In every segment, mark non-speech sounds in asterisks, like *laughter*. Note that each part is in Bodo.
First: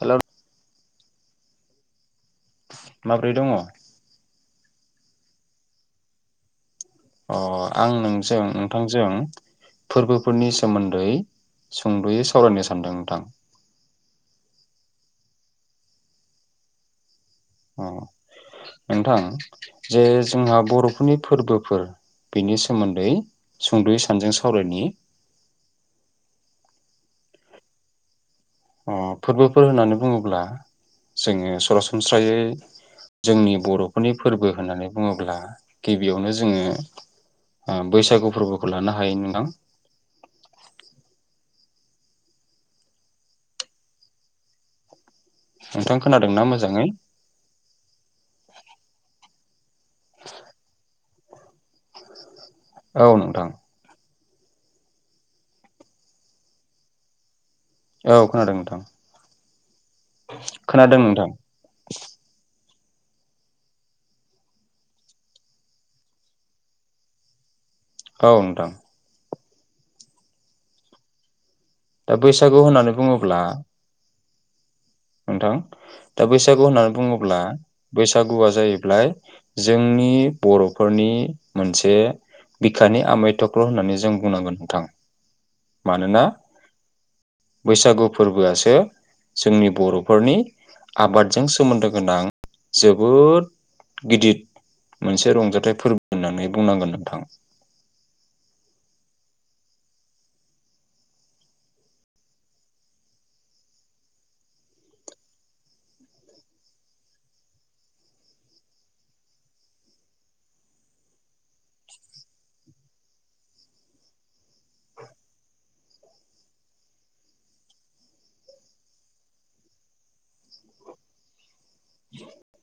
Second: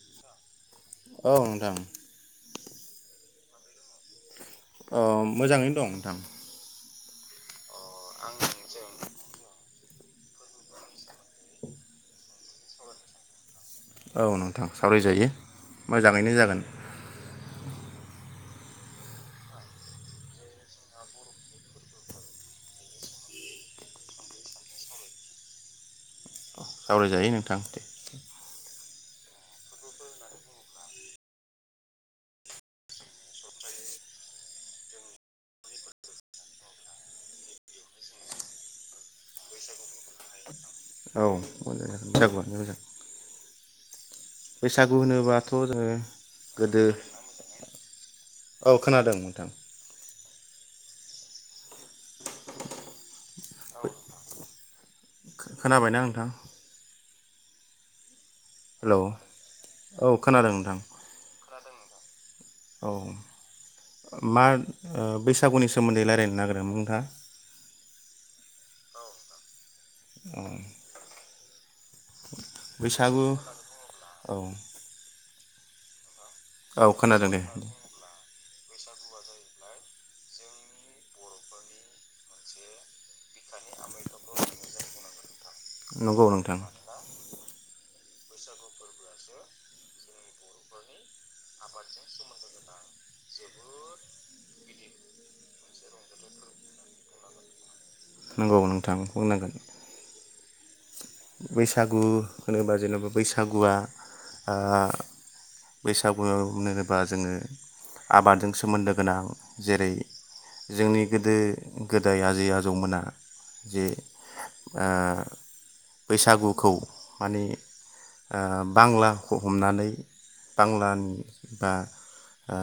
हेलौ औ नोंथां माब्रै दङ? अ मोजाङैनो दं नोंथां अ आं नोंजों नोंथांजों फोरबोफोरनि सोमोन्दै सुंद'यै सावरायनो सानदों नोंथां औ नोंथां सावरायजायो मोजाङैनो जागोन अ नोंथां जे जोंहा बर'फोरनि फोरबोफोर बेनि सोमोन्दै सुंद'यै सानजों सावरायनायनि सावरायजायो नोंथां दे। अ फोरबोफोर होननानै बुङोब्ला जोङो सरासनस्रायै जोंनि बर'फोरनि फोरबो होननानै बुङोब्ला गिबियावनो जोङो ओ बैसागु फोरबोखौ लानो हायो नोंथां। औ मोजां बैसागुआनो मोजां बैसागु होनोब बाथ' जोङो नोंथां खोनादोंना गोदो मोजाङै औ खोनादों नोंथां। *inaudible* औ नोंथां। खोनाबायना नोंथां? औ खोनादों नोंथां हेलौ औ नोंथां खोनादों नोंथां। औ मा ओ बैसागुनि सोमोन्दै रायज्लायनो नागिरदों नोंथाङा? औ नोंथां अ दा बैसागु होननानै बुङोब्ला औ नोंथां दा बैसागु औ होननानै खोनादों बुङोब्ला दे बैसागुआ जाहैब्लाय जोंनि बर'फोरनि मोनसे बिखानि आमाय थख्ल' होननानै जों बुंनांगोन नोंथां मानोना नंगौ नोंथां बैसागु फोरबोआसो जोंनि बर'फोरनि आबादजों सोमोन्दो गोनां जोबोद गिदिर मोनसे रंजाथाइ फोरबो होननानै बुंनांगोन नोंथां। नंगौ नोंथां बुंनांगोन। बैसागु होनोबा जेनेबा बैसागुआ ओ बैसागुआव होनोबा जोङो आबादजों सोमोन्दो गोनां जेरै जोंनि गोदो गोदाय आजै आजौमोना जे ओ बैसागुखौ माने ओ बांलाखौ हमनानै बांलानि बा ओ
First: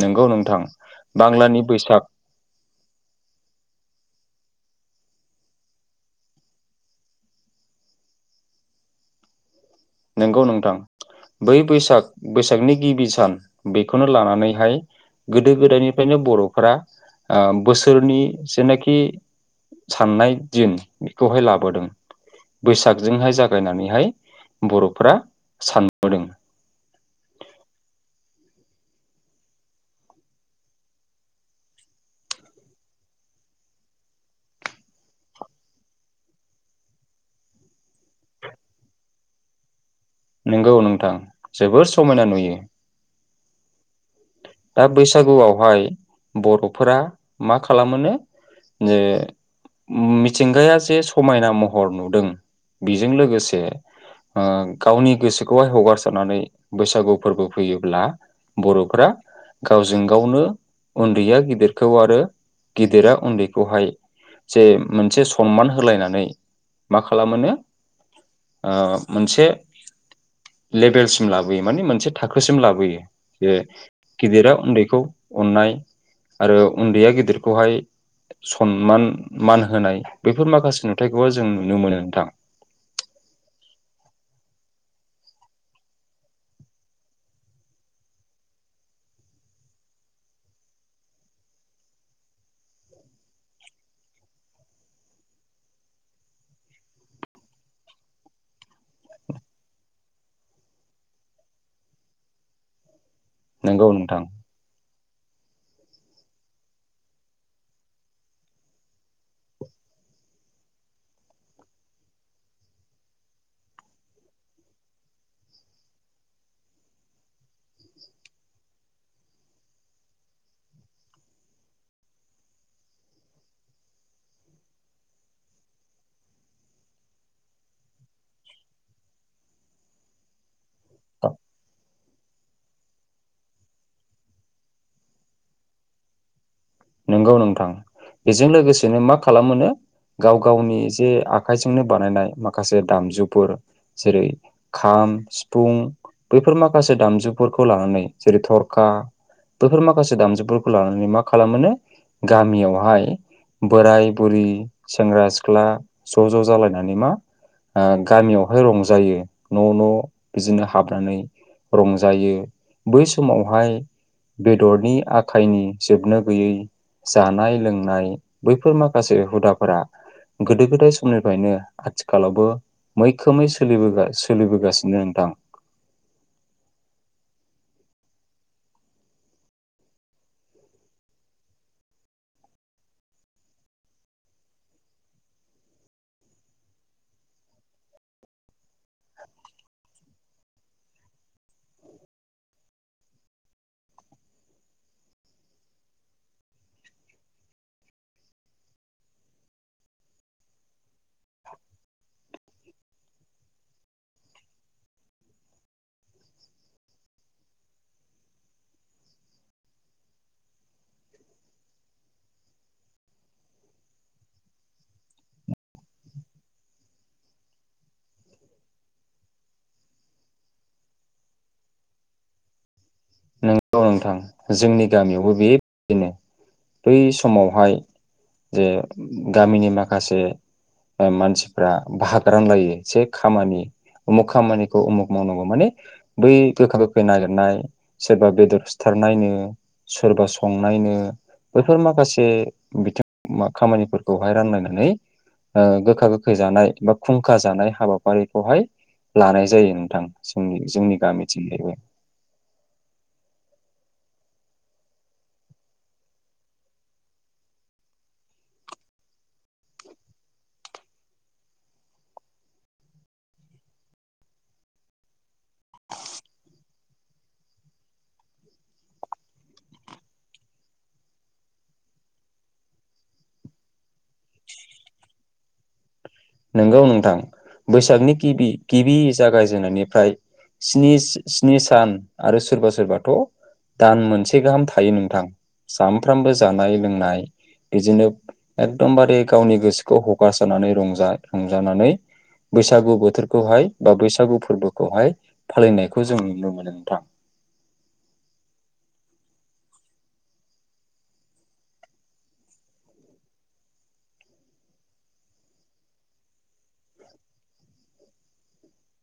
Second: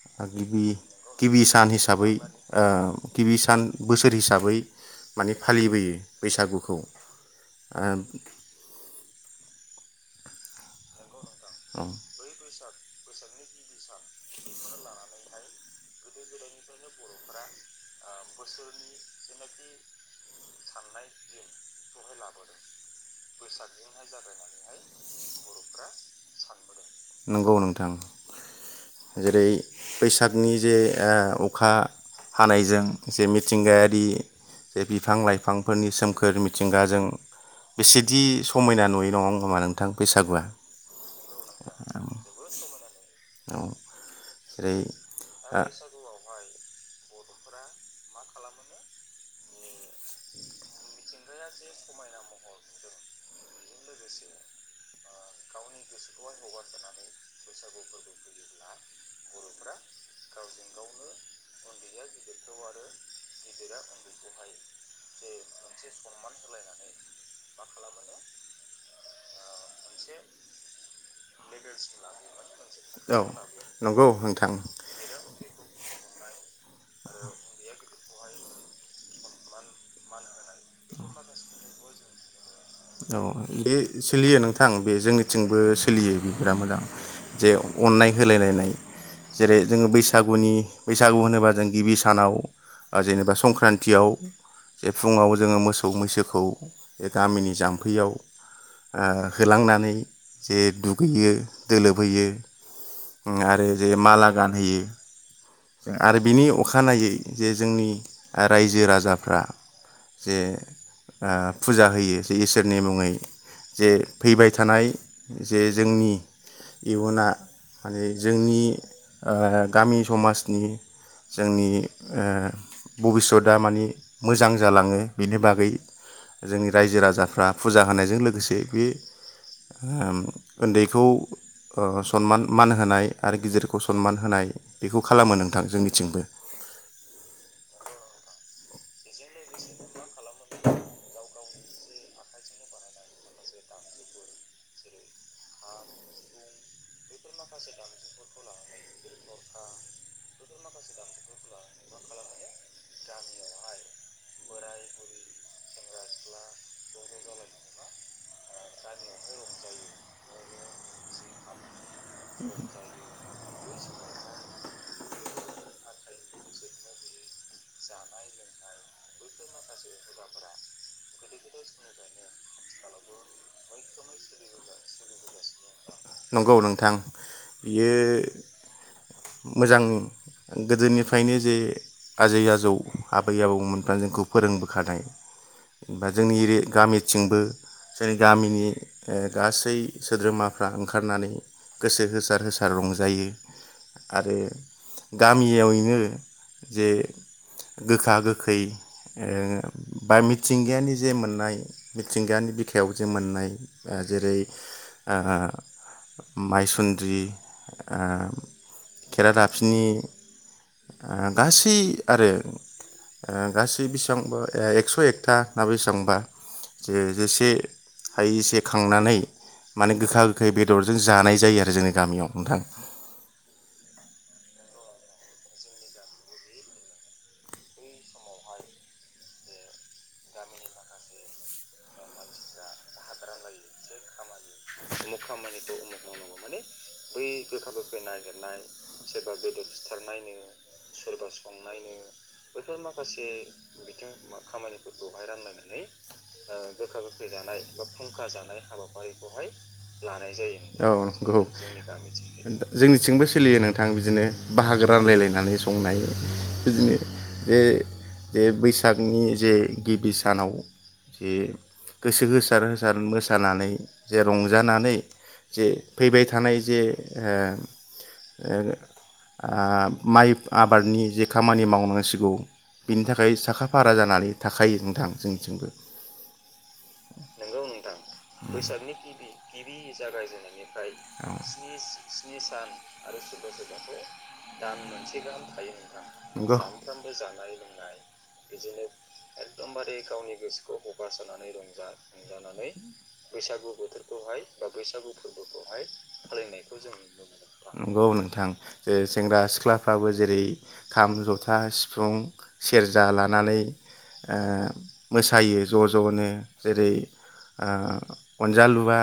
नोंगौ *inaudible* नोंथां गिबि गिबि बांलानि सान बैसाग हिसाबै ओ गिबि सान बोसोर हिसाबै माने फालिबोयो बैसागुखौ ओ नंगौ नोंथां बै ओ बैसाग बैसागनि गिबि सान बेखौनो लानानैहाय गोदो गोदायनिफ्रायनो बर'फोरा ओ बोसोरनि जेनाखि साननाय दिन बेखौहाय लाबोदों बैसाग जोंहाय जागायनानैहाय बर'फोरा सानबोदों। नंगौ नोंथां जेरै बैसागनि जे ओ अखा हानायजों जे मिथिंगायारि जे बिफां लाइफांफोरनि सोमखोर मिथिंगाजों बेसेदि समायना नुयो नङा *unintelligible* नंगौ नोंथां जोबोर समायना नुयो। औ जेरै दा बैसागुआवहाय बर' फोरा मा खालामो नो जे मिथिंगाया जे समायना महर नुदों बेजों लोगोसे ओ गावनि गोसोखौहाय हगारसारनानै बैसागु फोरबो फैयोब्ला बर'फोरा गावजों गावनो उन्दैया गिदिरखौ आरो गिदिरा उन्दैखौहाय जे मोनसे सनमान होलायनानै मा खालामो नो ओ मोनसे लेबेलसिम लाबोयो माने मोनसे थाखोसिम औ लाबोयो। नंगौ नोंथां। खौ अननाय आरो उन्दैया गिदिरखौहाय सनमान मान होनाय बेफोर माखासे नुथायाइखौबो जों नुनो मोनो नोंथां। औ बे सोलियो नोंथां बे जोंनिथिंबो सोलियो बि बिराद मोजां जे अननाय होलायलायनाय जेरै जोङो बैसागुनि बैसागु होनोबा जों गिबि सानाव जेनेबा संक्रान्तियाव जे फुङाव जोङो मोसौ मैसोखौ बे गामिनि जाम्फैयाव ओ होलांनानै जे दुगैयो दोलोबहोयो। आरो जे नंगौ माला नोंथां गानहोयो आरो बिनि अखानायै जे जोंनि रायजो राजाफ्रा जे फुजा ओ होयो जे इसोरनि मुङै जे फैबाय थानाय जे जोंनि इयुना माने जोंनि ओ गामि समाज जोंनि ओ भबिसतआ माने मोजां जालाङो बेनि बागै जोंनि रायजो राजाफ्रा फुजा होनायजों लोगोसे बे उन्दैखौ ओ सनमान मान होनाय आरो गिदिरखौ सनमान होनाय बेखौ खालामो नोंथां जोंनिथिंबो। नंगौ नोंथां बेजों लोगोसेनो मा खालामोनो। गाव गावनि जे आखाइजोंनो बानायनाय माखासे दामजुफोर जेरै खाम सिफुं बैफोर माखासे दामजुफोरखौ लानानै जेरै थरखा बैफोर माखासे दामजुफोरखौ लानानै मा खालामोनो गामियावहाय बोराय बुरि सेंग्रा सिख्ला ज' ज' जालायनानै मा ओ गामियावहाय रंजायो न' न' बिदिनो हाबनानै रंजायो बै समावहाय बेदरनि आखायनि जोबनो गैयै जानाय लोंनाय बैफोर माखासे हुदाफोरा गोदो गोदाय समनिफ्रायनो आथिखालावबो मैखोमै सोलिबो- सोलिबोगासिनो नोंथां। नंगौ नोंथां बियो मोजां गोदोनिफ्रायनो जे आजै आजौ आबै आबौमोनफ्रा जोंखौ फोरोंबोखानाय जोंनि गामिथिंबो जोंनि गामिनि ओ गासै सोद्रोमाफ्रा ओंखारनानै गोसो होसार होसार रंजायो आरो गामियावैनो जे गोखा गोखै ओ बा मिथिंगायानि जे मोननाय मिथिंगानि बिखायाव जे मोननाय जेरै ओ माइसुन्द्रि ओ खेरादाफिनि गासै आरो गासै बेसेबांबा एक्स' एकथा ना बेसेबांबा जे जेसे हायैसे खांनानै माने गोखा गोखा गोखै बेदरजों जानाय जायो आरो जोंनि गामियाव नोंथां। नंगौ नोंथां जोंनि गामियावबो बेबायदिनो बै समावहाय जे गामिनि माखासे ओ मानसिफ्रा भागरान लायो जे खामानि उमुख खामानिखौ उमुख मावनांगौ माने बै गोखा गोखै नागिरनाय सोरबा नागिरनाय बेदर सिथारनायनो सोरबा बेदर सोरबा सिथारनायनो संनायनो सोरबा बैफोर संनायनो माखासे बेफोर माखासे बिथिं बिथिं खामानिफोरखौहाय रानलायनानै खामानिफोरखौहाय ओ रानलायनानै गोखा गोखै जानाय बा गोखा गोखै खुंखा जानाय बा फुंखा जानाय हाबाफारिखौहाय लानाय हाबाफारिखौहाय जायो नोंथां लानाय जोंनि जोंनि गामिथिंजायबो जायो। जोंनिथिंबो सोलियो नोंथां बिदिनो बाहागो रानलायलायनानै संनाय बिदिनो जे ज बैसागनि जे गिबि सानाव जे गोसो होसार होसार मोसानानै जे रंजानानै जे फैबाय थानाय जे आ ओ आ माइ आबादनि जे खामानि मावनांसिगौ बिनि थाखाय साखा फारा जानानै थाखायो नोंथां जोंनिथिंबो नंगौ नोंथां बैसागनि गिबि गिबि जागायजेननायनिफ्राय स्नि सान आरो नि सान सोरबा सोरबाथ' आरो सुब सखौ दान मोनसे गाहाम दान थायो मोनसे नोंथां गाहाम थायो सानफ्रामबो नोंथां जानाय सानफ्रामबो लोंनाय जानाय लोंनाय बिदिनो बिदिनो एकदमबारे गावनि एकदमबारे गोसोखौ गावनि हगारसारनानै गोसोखौ रंजा हगारसारनानै रंजानानै बैसागु बोथोरखौहाय बा बैसागु फोरबोखौहाय फालिनायखौ जों नुनो मोनदों नोंथां नंगौ नोंथां जे सेंग्रा सिख्लाफ्राबो जेरै खाम जथा सिफुं सेरजा लानानै मोसायो ज' ज'नो जेरै आ अनजालुुबा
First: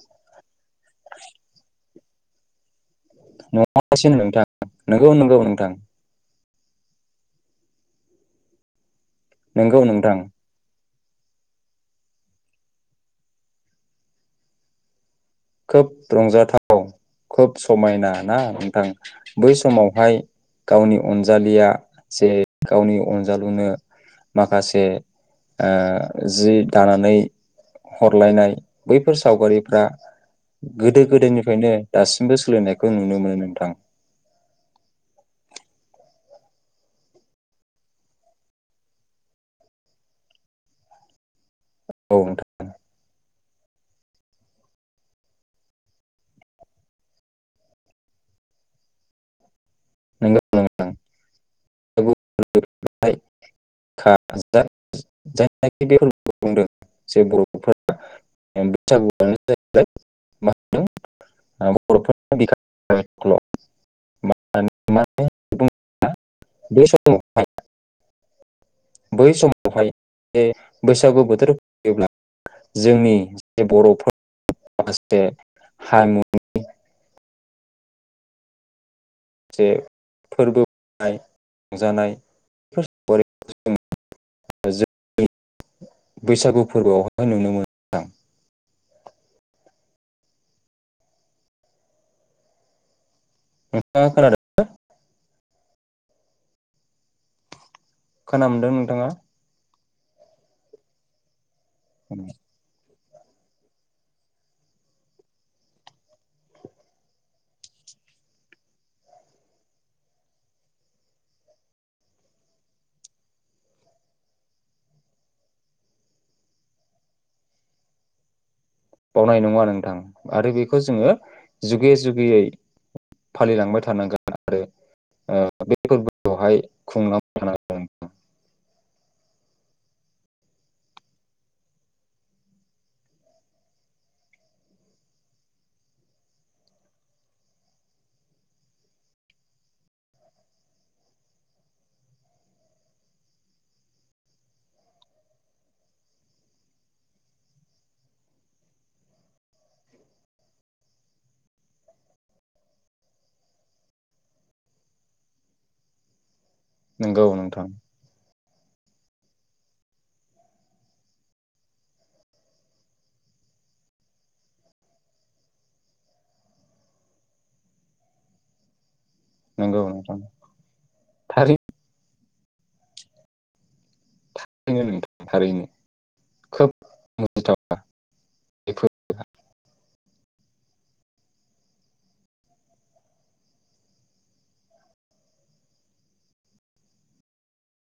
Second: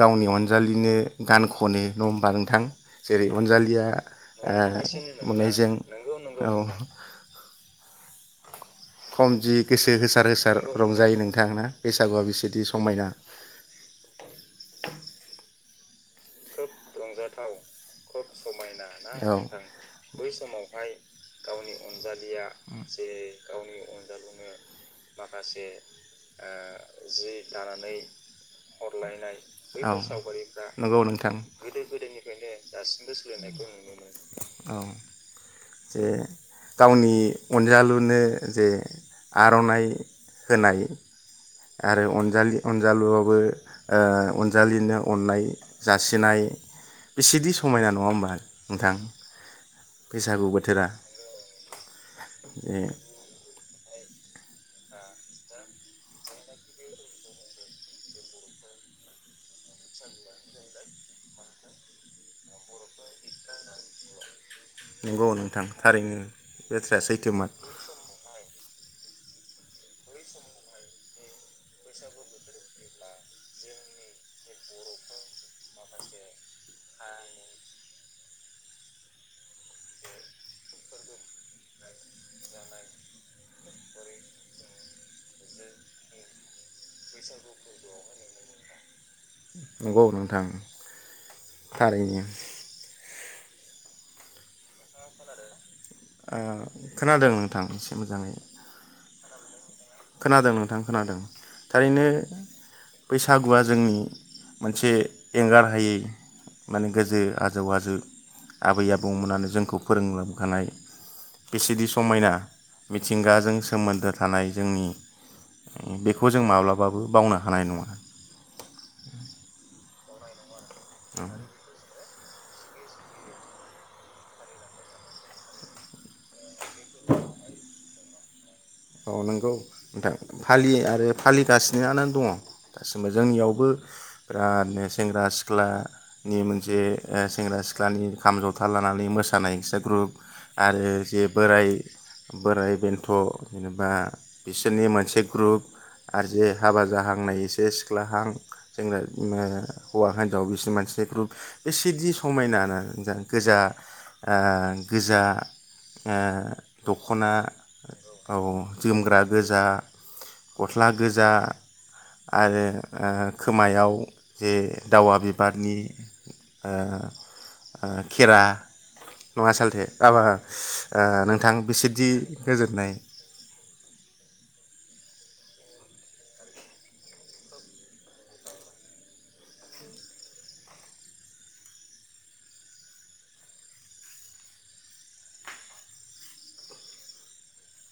गावनि अन जालिनो गान खनो। नङा होनबा नोंथां? जेरै अनजालिया नङासै नोंथां ओ नंगौ नंगौ नोंथां मोननायजों औ खम जि नंगौ गोसो नोंथां होसार होसार रंजायो नोंथां ना बैसागुआ बिसेदि समायना। खोब रंजाथाव खोब समायना ना। दाना होन बै समावहाय बै समावहाय गावनि अनजालिया गावनि जे अनजालिया गावनि जे अनजालुनो गावनि अनजालुनो माखासे माखासे ओ जि दानानै जि दानानै हरलायनाय बैफोर हरलायनाय औ सावगारिफ्रा बैफोर सावगारि गोदो गोदायनिफ्रायनो दासिमबो सोलिनायखौ नुनो मोनो नोंथां औ जे गावनि अनजालुनो जे आर'नाइ होनाय आरो औ नोंथां अनजालि अनजालुआवबो ओ अनजालिनो अननाय जासिनाय बेसेदि समायना नङा होमबा? नोंथां नंगौ बैसागु बोथेरा ओमफ्राय खाजा जायनाखि बे बुंदों जे बर'फोरा बैसागुआनो जाहैबाय मा बर' फोरनि बिखानि आमाइ थुखल' नंगौ नोंथां थारैनो बे बाथ्राया समावहाय सैथोमार। बै समावहाय जे बैसागु बोथोर फैयोब्ला जोंनि जे बर'फ *unintelligible* फोरबोनाय *unintelligible* रंजानायफोर *unintelligible* जों *unintelligible* बैसागु फोरबोआवहाय नुनो फैसाखौ मोनो द मोना *unintelligible* नंगौ नोंथां थारैनो। नोंथाङा खोनादों? खोनादों नोंथां? एसे मोजाङै खोन मोनदों नोंथाङा? खोनादों नोंथां खोनादों। थारैनो बैसागुआ जोंनि मोनसे एंगार हायै माने गोजो आजौ आजौ आबै आबौमोननानो जोंखौ फोरोंलांखानाय बिसिदि समायना मिथिंगाजों सोमोन्दो थानाय जोंनि बेखौ जों माब्लाबाबो बावनो हानाय नङा बावनाय नङा नोंथां आरो बे खौ जोङो जुगे जु गैयै फालिलांबाय थानांगोन आरो बे फोरबो खौहाय खुंलांबायथानांगौ अ नोंगौ नोंथां फालियो आरो फालिगासिनो आनो दङ दासिमबो जोंनियावबो बिरादनो सेंग्रा सिख्लानि मोनसे सेंग्रा सिख्लानि खाम जथा लानानै मोसानाय एस्रा ग्रुप आरो जे बोराय बोराइ बेन्थ' जेनेबा बिसोरनि मोनसे ग्रुप आर जे हाबा जाहांनाय एसे सिख्लाहां जोंना हौवा हिनजाव बिसोरनि मोनसेनि ग्रुप बेसेदि समायना ना गोजा ओ गोजा ओ नंगौ दख'ना नोंथां औ जोमग्रा गोजा गस्ला गोजा आरो ओ खोमायाव जे दावा बिबारनि ओ ओ खेरा नङा नोंगौ सालथे नोंथां आबाहा ओ नोंथां थारैनो बेसेदि गोजोननाय *inaudible* थारैनो नोंथां थारैनो खोब मुजिथाव ना